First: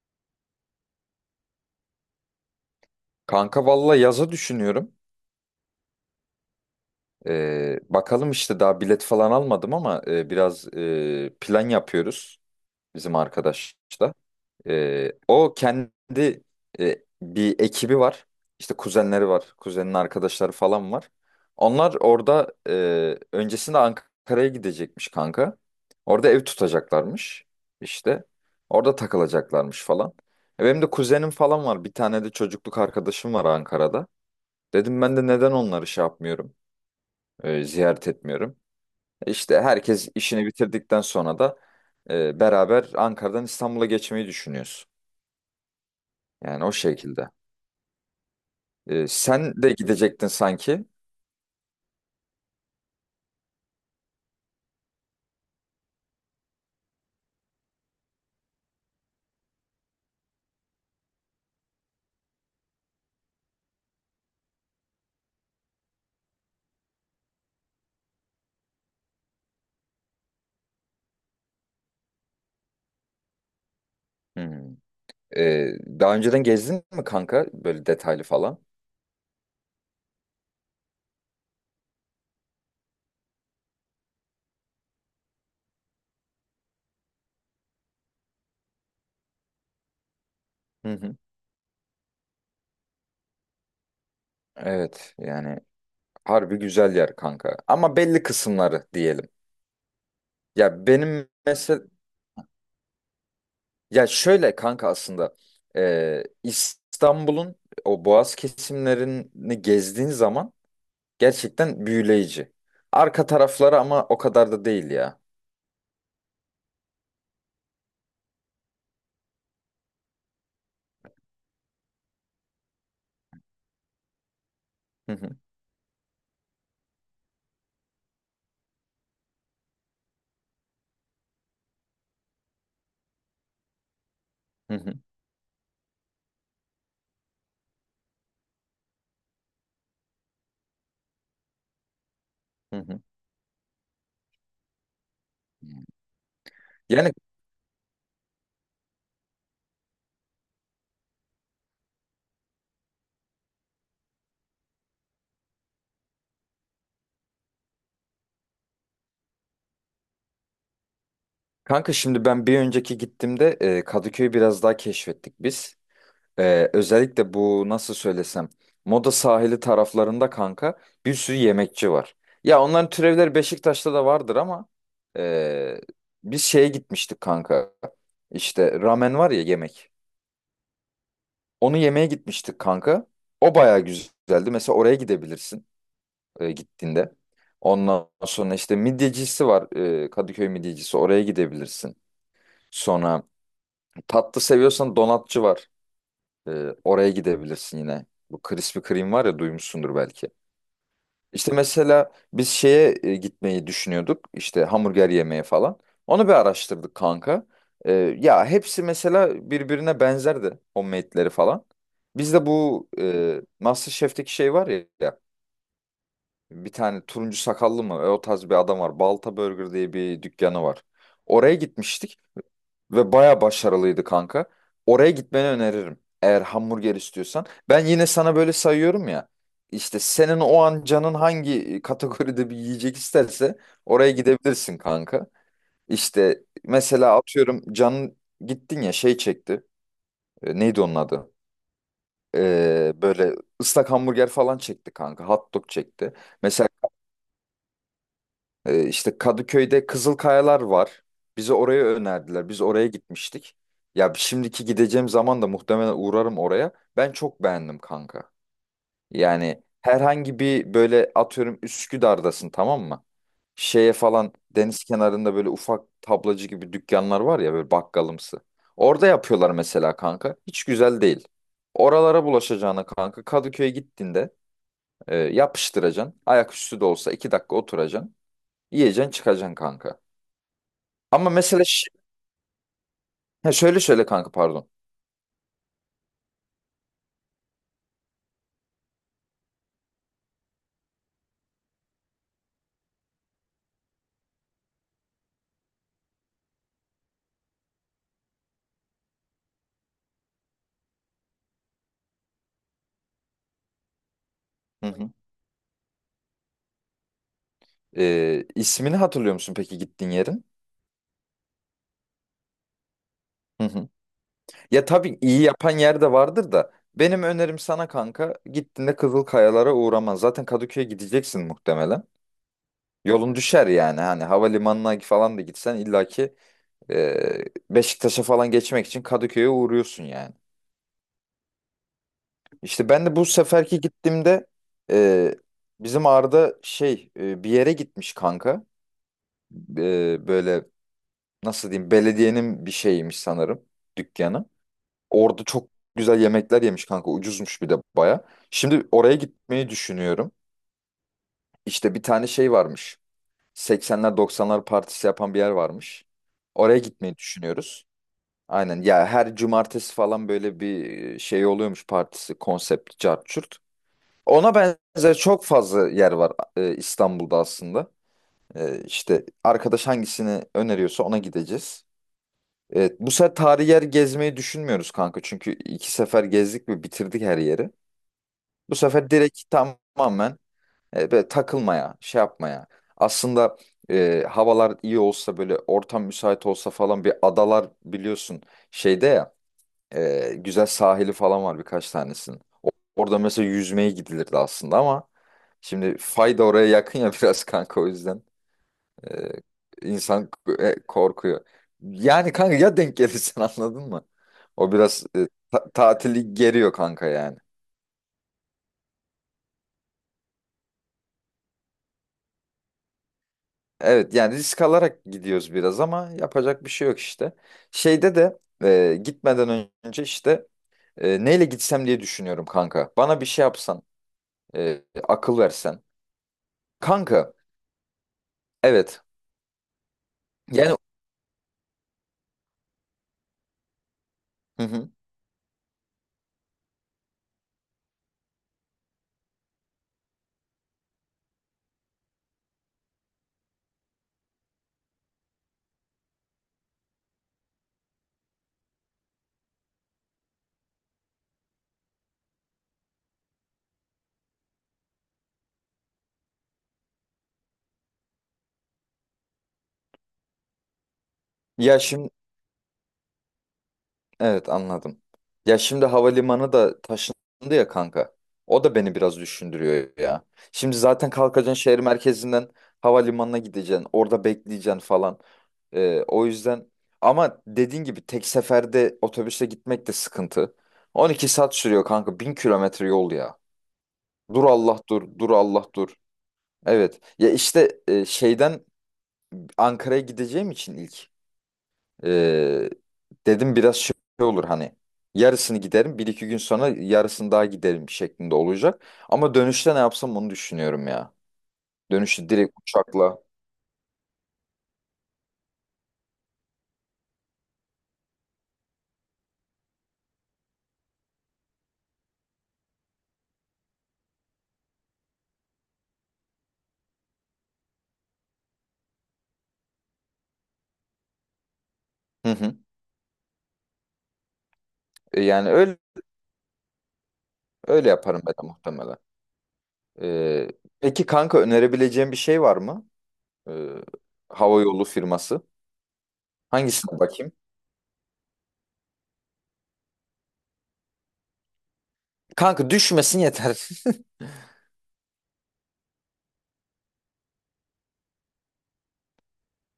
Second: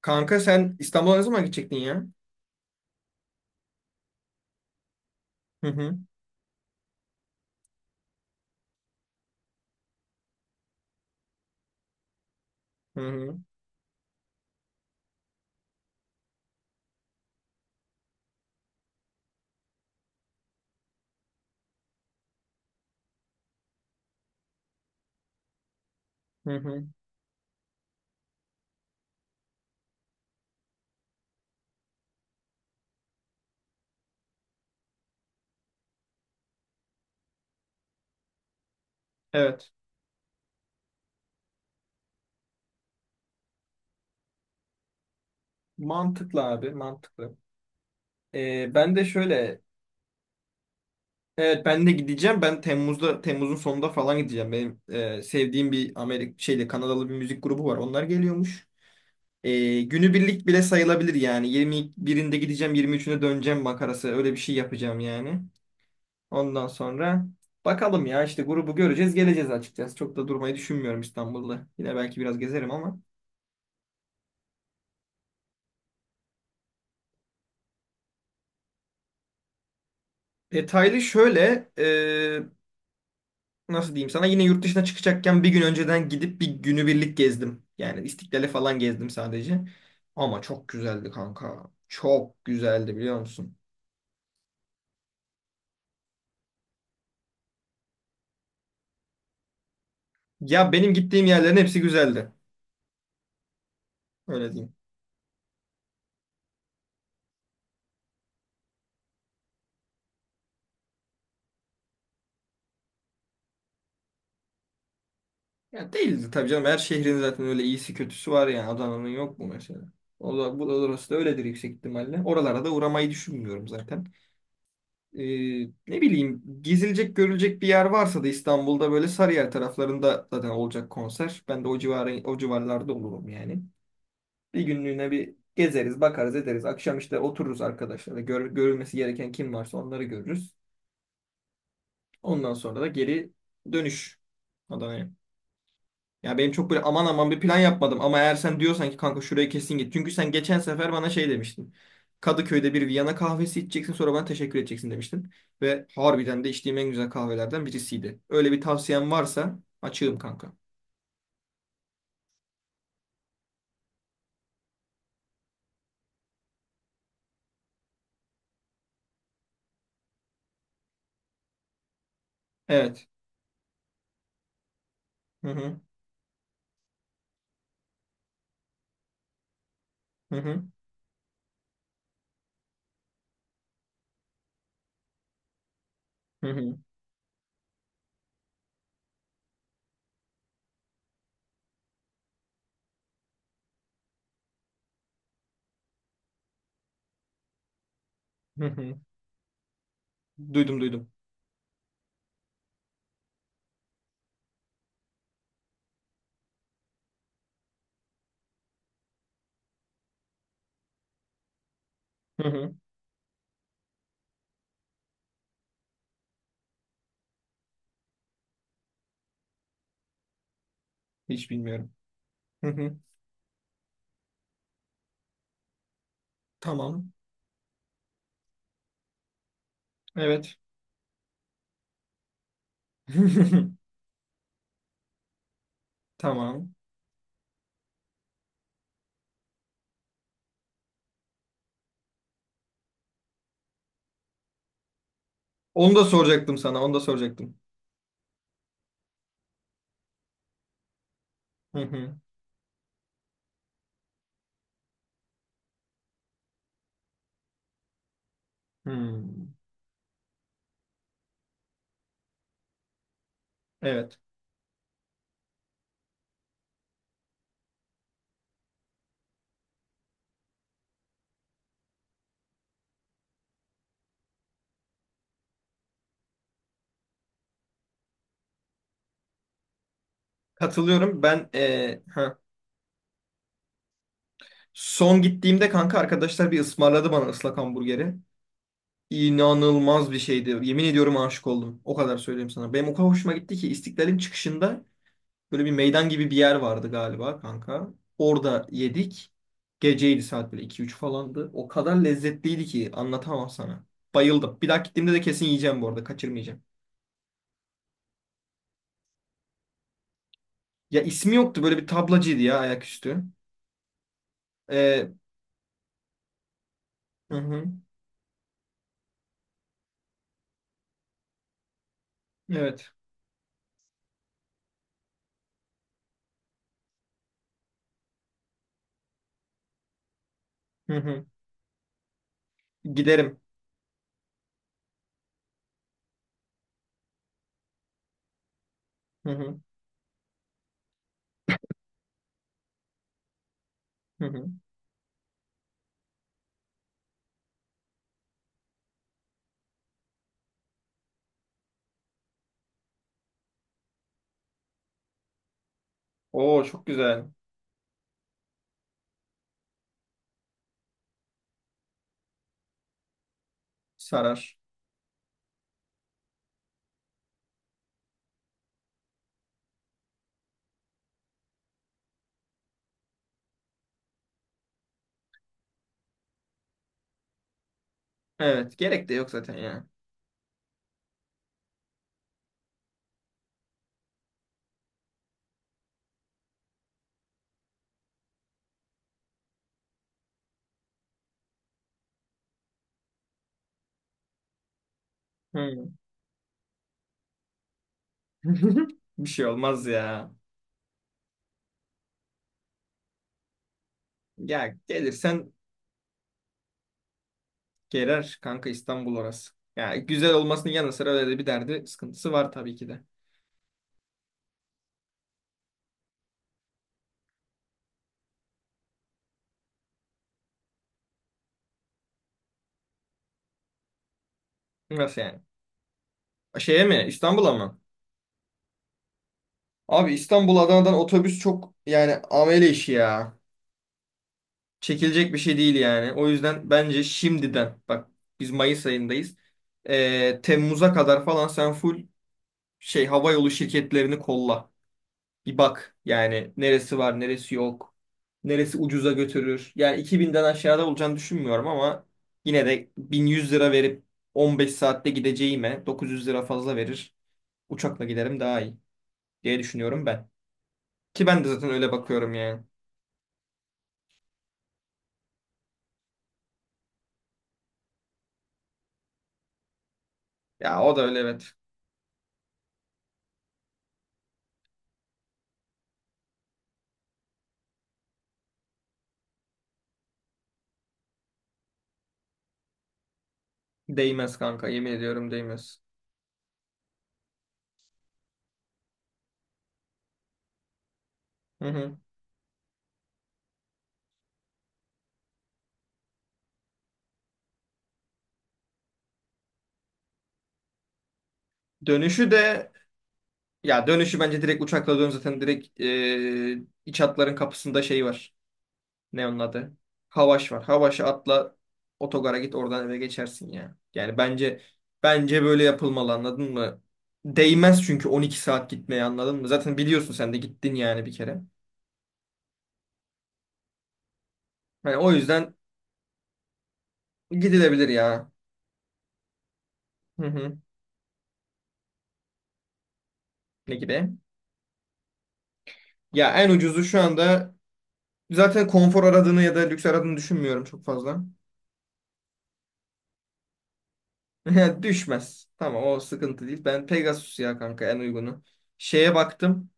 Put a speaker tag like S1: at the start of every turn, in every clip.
S1: Kanka sen İstanbul'a ne zaman gidecektin ya?
S2: Kanka valla yaza düşünüyorum.
S1: Hı hı.
S2: Bakalım işte daha bilet falan almadım ama biraz plan yapıyoruz
S1: Hı
S2: bizim
S1: hı.
S2: arkadaşla. O kendi bir ekibi var. İşte kuzenleri var. Kuzenin arkadaşları falan var. Onlar orada öncesinde Ankara'ya gidecekmiş kanka. Orada ev
S1: Hı hı.
S2: tutacaklarmış işte. Orada takılacaklarmış falan. Benim de kuzenim falan var. Bir tane de çocukluk arkadaşım var Ankara'da. Dedim ben de neden onları şey yapmıyorum, ziyaret etmiyorum. İşte
S1: Evet.
S2: herkes işini bitirdikten sonra da beraber Ankara'dan İstanbul'a geçmeyi düşünüyoruz.
S1: Mantıklı
S2: Yani
S1: abi,
S2: o şekilde.
S1: mantıklı. Ee, ben de şöyle,
S2: Sen de gidecektin sanki.
S1: evet, ben de gideceğim. Ben Temmuz'da, Temmuz'un sonunda falan gideceğim. Benim sevdiğim bir Amerik şeyde Kanadalı bir müzik grubu var. Onlar geliyormuş. Günübirlik bile sayılabilir yani. 21'inde gideceğim, 23'üne döneceğim makarası. Öyle bir şey yapacağım yani. Ondan sonra bakalım ya işte grubu göreceğiz, geleceğiz açıkçası. Çok da durmayı düşünmüyorum İstanbul'da. Yine belki biraz gezerim ama.
S2: Hmm. E, daha önceden gezdin mi kanka böyle detaylı falan?
S1: Detaylı şöyle, nasıl diyeyim sana yine yurt dışına çıkacakken bir gün önceden gidip bir günübirlik gezdim. Yani İstiklal'e falan gezdim sadece. Ama çok
S2: Hı
S1: güzeldi
S2: hı.
S1: kanka. Çok güzeldi biliyor musun?
S2: Evet yani harbi güzel yer kanka. Ama belli kısımları diyelim. Ya
S1: Ya benim gittiğim
S2: benim
S1: yerlerin hepsi
S2: mesela
S1: güzeldi.
S2: ya
S1: Öyle
S2: şöyle
S1: diyeyim.
S2: kanka aslında İstanbul'un o Boğaz kesimlerini gezdiğin zaman gerçekten büyüleyici. Arka tarafları ama o kadar da değil ya.
S1: Ya değildi tabii canım. Her şehrin zaten öyle iyisi kötüsü var yani. Adana'nın yok mu mesela? O da, bu da orası da öyledir yüksek ihtimalle. Oralara da uğramayı düşünmüyorum zaten.
S2: Hı
S1: e,
S2: hı,
S1: Ne bileyim gezilecek görülecek bir yer varsa da İstanbul'da böyle Sarıyer taraflarında zaten olacak konser. Ben de o civarı, o civarlarda olurum yani. Bir
S2: hı hı,
S1: günlüğüne bir gezeriz, bakarız, ederiz. Akşam işte otururuz arkadaşlarla. Görülmesi gereken kim varsa onları görürüz. Ondan
S2: hı
S1: sonra da
S2: hı.
S1: geri dönüş Adana'ya. Ya benim çok böyle aman
S2: Yani
S1: aman bir plan yapmadım ama eğer sen diyorsan ki kanka şurayı kesin git. Çünkü sen geçen sefer bana şey demiştin. Kadıköy'de bir Viyana kahvesi içeceksin sonra bana teşekkür edeceksin demiştin. Ve harbiden de içtiğim en güzel kahvelerden birisiydi. Öyle bir tavsiyen varsa açığım kanka.
S2: kanka şimdi ben bir önceki gittiğimde Kadıköy'ü biraz daha keşfettik biz. Özellikle bu nasıl söylesem Moda sahili taraflarında kanka bir sürü yemekçi var. Ya onların
S1: Evet.
S2: türevleri Beşiktaş'ta da vardır ama
S1: Hı hı.
S2: ee, biz şeye gitmiştik kanka. İşte ramen var ya yemek.
S1: Hı hı.
S2: Onu yemeye gitmiştik kanka. O bayağı güzeldi. Mesela oraya gidebilirsin
S1: Hı hı.
S2: gittiğinde. Ondan sonra işte midyecisi var. Kadıköy midyecisi. Oraya gidebilirsin. Sonra tatlı seviyorsan donatçı var. Oraya gidebilirsin yine. Bu
S1: Hı
S2: Krispy
S1: hı.
S2: Kreme var ya duymuşsundur belki.
S1: Duydum duydum.
S2: İşte mesela biz şeye gitmeyi düşünüyorduk. İşte hamburger yemeye falan. Onu bir araştırdık kanka. Ee, ya hepsi mesela birbirine benzerdi. Homemade'leri falan. Biz de
S1: Hı hı.
S2: bu MasterChef'teki şey var ya. Ya, bir tane turuncu sakallı mı? O tarz bir adam var. Balta Burger diye bir dükkanı var.
S1: Hiç
S2: Oraya
S1: bilmiyorum.
S2: gitmiştik.
S1: Hı hı.
S2: Ve baya başarılıydı kanka. Oraya gitmeni öneririm. Eğer hamburger
S1: Tamam.
S2: istiyorsan. Ben yine sana böyle sayıyorum ya. İşte senin
S1: Evet.
S2: o an canın hangi kategoride bir yiyecek isterse oraya gidebilirsin kanka. İşte
S1: Tamam.
S2: mesela atıyorum canın gittin ya şey çekti. Neydi onun adı? Böyle ıslak hamburger falan çekti kanka. Hot dog
S1: Onu da
S2: çekti.
S1: soracaktım
S2: Mesela
S1: sana. Onu da soracaktım.
S2: İşte Kadıköy'de Kızılkayalar var. Bizi
S1: Hı
S2: oraya
S1: hı.
S2: önerdiler. Biz oraya gitmiştik. Ya şimdiki gideceğim zaman da muhtemelen uğrarım oraya. Ben çok beğendim kanka.
S1: Hmm.
S2: Yani herhangi bir böyle atıyorum Üsküdar'dasın, tamam mı? Şeye
S1: Evet.
S2: falan deniz kenarında böyle ufak tablacı gibi dükkanlar var ya böyle bakkalımsı. Orada yapıyorlar mesela kanka. Hiç güzel değil. Oralara bulaşacağına kanka Kadıköy'e gittiğinde yapıştıracaksın. Ayaküstü de olsa 2 dakika oturacaksın. Yiyeceksin çıkacaksın kanka.
S1: Katılıyorum.
S2: Ama mesela ha, şöyle şöyle kanka pardon.
S1: Son gittiğimde kanka arkadaşlar bir ısmarladı bana ıslak hamburgeri. İnanılmaz bir şeydi. Yemin ediyorum aşık oldum. O kadar söyleyeyim sana. Benim o kadar hoşuma gitti ki İstiklal'in çıkışında böyle bir meydan gibi bir yer vardı galiba kanka. Orada yedik. Geceydi saat böyle iki üç falandı. O kadar lezzetliydi ki anlatamam sana. Bayıldım. Bir daha
S2: Hı hı.
S1: gittiğimde de kesin yiyeceğim bu arada. Kaçırmayacağım.
S2: İsmini hatırlıyor musun peki gittiğin yerin?
S1: Ya ismi yoktu. Böyle bir tablacıydı ya ayaküstü.
S2: Hı hı. Ya
S1: Ee,
S2: tabii iyi yapan yer de vardır da benim
S1: hı
S2: önerim
S1: hı.
S2: sana kanka gittiğinde Kızılkayalara uğraman. Zaten Kadıköy'e gideceksin muhtemelen.
S1: Evet.
S2: Yolun düşer yani hani havalimanına falan da gitsen illaki e, Beşiktaş'a falan geçmek için Kadıköy'e uğruyorsun yani.
S1: Hı hı.
S2: İşte ben de bu
S1: Giderim.
S2: seferki gittiğimde e, bizim Arda şey bir yere gitmiş kanka.
S1: Hı hı.
S2: Böyle nasıl diyeyim belediyenin bir şeyiymiş sanırım
S1: Hı hı.
S2: dükkanı. Orada çok güzel yemekler yemiş kanka, ucuzmuş bir de baya. Şimdi oraya gitmeyi düşünüyorum. İşte bir tane şey varmış. 80'ler 90'lar partisi yapan bir yer varmış.
S1: Oo
S2: Oraya
S1: çok
S2: gitmeyi
S1: güzel.
S2: düşünüyoruz. Aynen ya, her cumartesi falan böyle bir şey oluyormuş, partisi, konsept, cart curt. Ona
S1: Sarar.
S2: benzer çok fazla yer var İstanbul'da aslında. İşte arkadaş hangisini öneriyorsa ona gideceğiz. Evet, bu sefer tarihi yer gezmeyi düşünmüyoruz kanka. Çünkü iki sefer gezdik ve bitirdik her yeri. Bu
S1: Evet. Gerek
S2: sefer
S1: de yok
S2: direkt
S1: zaten ya.
S2: tamamen böyle takılmaya, şey yapmaya. Aslında havalar iyi olsa böyle, ortam müsait olsa falan bir adalar biliyorsun şeyde ya, güzel sahili falan var birkaç tanesinin. Orada mesela yüzmeye gidilirdi aslında ama
S1: Hı.
S2: şimdi fayda oraya yakın ya biraz kanka, o yüzden.
S1: Bir
S2: Ee,
S1: şey olmaz
S2: insan
S1: ya.
S2: korkuyor. Yani kanka ya denk gelirsen anladın mı? O
S1: Ya
S2: biraz
S1: gelirsen
S2: tatili geriyor kanka yani.
S1: gelir kanka İstanbul orası. Ya güzel olmasının yanı sıra öyle de bir derdi sıkıntısı var tabii ki de.
S2: Evet yani risk alarak gidiyoruz biraz ama yapacak bir şey yok işte. Şeyde de gitmeden önce işte neyle gitsem diye düşünüyorum kanka. Bana bir şey yapsan,
S1: Nasıl
S2: akıl
S1: yani?
S2: versen.
S1: Şeye mi?
S2: Kanka
S1: İstanbul'a mı?
S2: evet,
S1: Abi İstanbul
S2: yani
S1: Adana'dan otobüs çok yani amele işi ya.
S2: hı hı.
S1: Çekilecek bir şey değil yani. O yüzden bence şimdiden bak biz Mayıs ayındayız. Temmuz'a kadar falan sen full şey hava yolu şirketlerini kolla. Bir bak yani neresi var neresi yok. Neresi ucuza götürür. Yani 2000'den aşağıda olacağını düşünmüyorum ama yine de 1100 lira verip 15 saatte gideceğime 900 lira fazla verir. Uçakla giderim daha iyi diye düşünüyorum ben. Ki ben de zaten
S2: Ya
S1: öyle
S2: şimdi
S1: bakıyorum yani.
S2: evet, anladım. Ya şimdi havalimanı da taşındı ya kanka. O da beni biraz düşündürüyor ya. Şimdi
S1: Ya o da
S2: zaten
S1: öyle evet.
S2: kalkacaksın şehir merkezinden havalimanına gideceksin. Orada bekleyeceksin falan. O yüzden ama dediğin gibi tek seferde otobüse gitmek de sıkıntı. 12 saat sürüyor kanka. 1000 kilometre yol ya.
S1: Değmez
S2: Dur
S1: kanka
S2: Allah
S1: yemin
S2: dur. Dur
S1: ediyorum
S2: Allah
S1: değmez.
S2: dur. Evet. Ya işte şeyden Ankara'ya gideceğim için ilk.
S1: Hı hı.
S2: Ee, dedim biraz şey olur hani, yarısını giderim bir iki gün sonra, yarısını daha giderim şeklinde olacak. Ama dönüşte ne yapsam onu düşünüyorum ya. Dönüşte
S1: Dönüşü
S2: direkt
S1: de
S2: uçakla.
S1: ya dönüşü bence direkt uçakla dön zaten direkt iç hatların kapısında şey var. Ne onun adı? Havaş var. Havaş'a atla otogara git oradan eve geçersin ya. Yani bence böyle yapılmalı anladın mı? Değmez çünkü 12 saat gitmeye anladın mı? Zaten biliyorsun sen de gittin yani bir kere.
S2: Hı hı.
S1: Yani o
S2: Yani
S1: yüzden
S2: öyle
S1: gidilebilir
S2: öyle yaparım
S1: ya.
S2: ben de muhtemelen.
S1: Hı
S2: Ee,
S1: hı.
S2: peki kanka, önerebileceğim bir şey var mı? Ee,
S1: Ne gibi?
S2: hava yolu firması.
S1: Ya en ucuzu
S2: Hangisine
S1: şu
S2: bakayım?
S1: anda zaten konfor aradığını ya da lüks aradığını düşünmüyorum çok fazla.
S2: Kanka düşmesin yeter.
S1: Düşmez. Tamam o sıkıntı değil. Ben Pegasus ya kanka en uygunu. Şeye baktım.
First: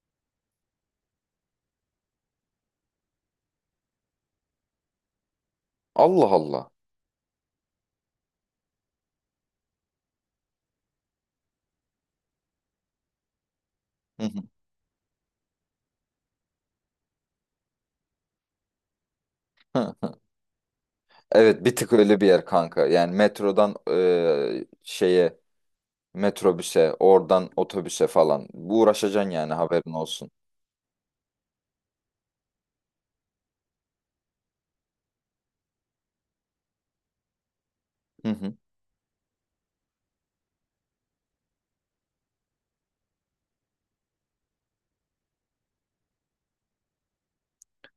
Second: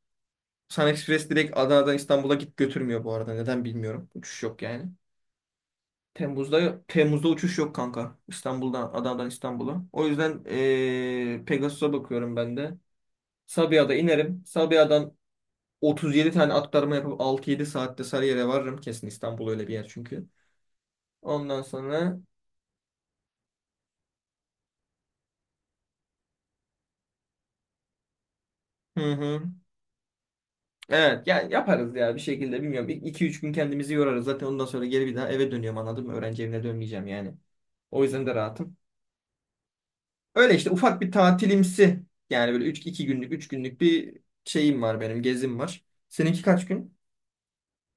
S1: Sun Express direkt Adana'dan İstanbul'a git götürmüyor bu arada. Neden bilmiyorum. Uçuş yok yani.
S2: Allah Allah.
S1: Temmuz'da uçuş yok kanka. İstanbul'dan Adana'dan İstanbul'a. O yüzden Pegasus'a bakıyorum ben de. Sabiha'da
S2: Hı
S1: inerim. Sabiha'dan 37 tane aktarma yapıp 6-7 saatte Sarıyer'e varırım. Kesin İstanbul öyle bir yer
S2: hı.
S1: çünkü. Ondan
S2: Evet, bir tık
S1: sonra
S2: öyle bir yer kanka. Yani metrodan şeye metrobüse, oradan otobüse falan. Bu
S1: hı
S2: uğraşacaksın
S1: hı.
S2: yani, haberin olsun.
S1: Evet ya yaparız ya bir şekilde bilmiyorum. İki üç gün kendimizi yorarız. Zaten ondan sonra geri bir daha eve dönüyorum anladın mı? Öğrenci evine dönmeyeceğim yani. O yüzden
S2: Hı
S1: de
S2: hı.
S1: rahatım. Öyle işte ufak bir tatilimsi yani böyle 3 2 günlük 3 günlük bir şeyim var benim gezim var. Seninki kaç gün?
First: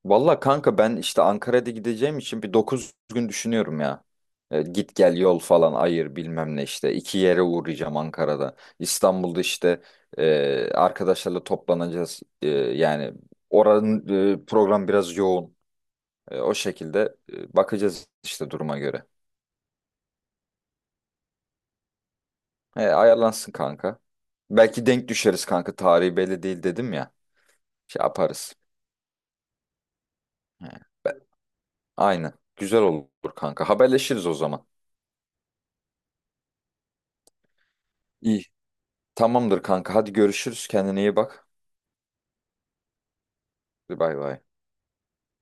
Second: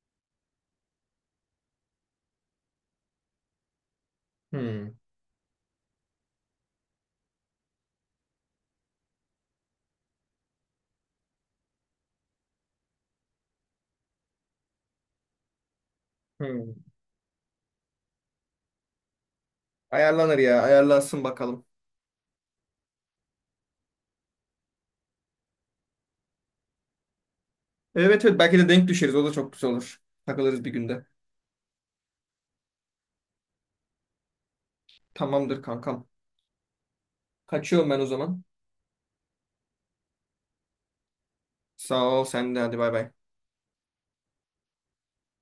S2: Valla kanka ben işte Ankara'da gideceğim için bir 9 gün düşünüyorum ya.
S1: Hmm.
S2: Git gel yol falan ayır bilmem ne işte. İki yere uğrayacağım Ankara'da. İstanbul'da işte arkadaşlarla toplanacağız. Yani oranın program biraz yoğun. O
S1: Hmm.
S2: şekilde bakacağız işte duruma göre.
S1: Ayarlanır ya ayarlansın bakalım.
S2: Ayarlansın kanka. Belki denk düşeriz kanka. Tarihi belli değil dedim ya. Şey
S1: Evet evet
S2: yaparız.
S1: belki de denk düşeriz o da çok güzel olur. Takılırız
S2: He.
S1: bir günde.
S2: Aynen. Güzel olur kanka. Haberleşiriz o zaman.
S1: Tamamdır kankam. Kaçıyorum ben o zaman.
S2: İyi. Tamamdır kanka. Hadi görüşürüz. Kendine iyi bak.
S1: Sağ ol sen de hadi bay bay.
S2: Hadi bay bay.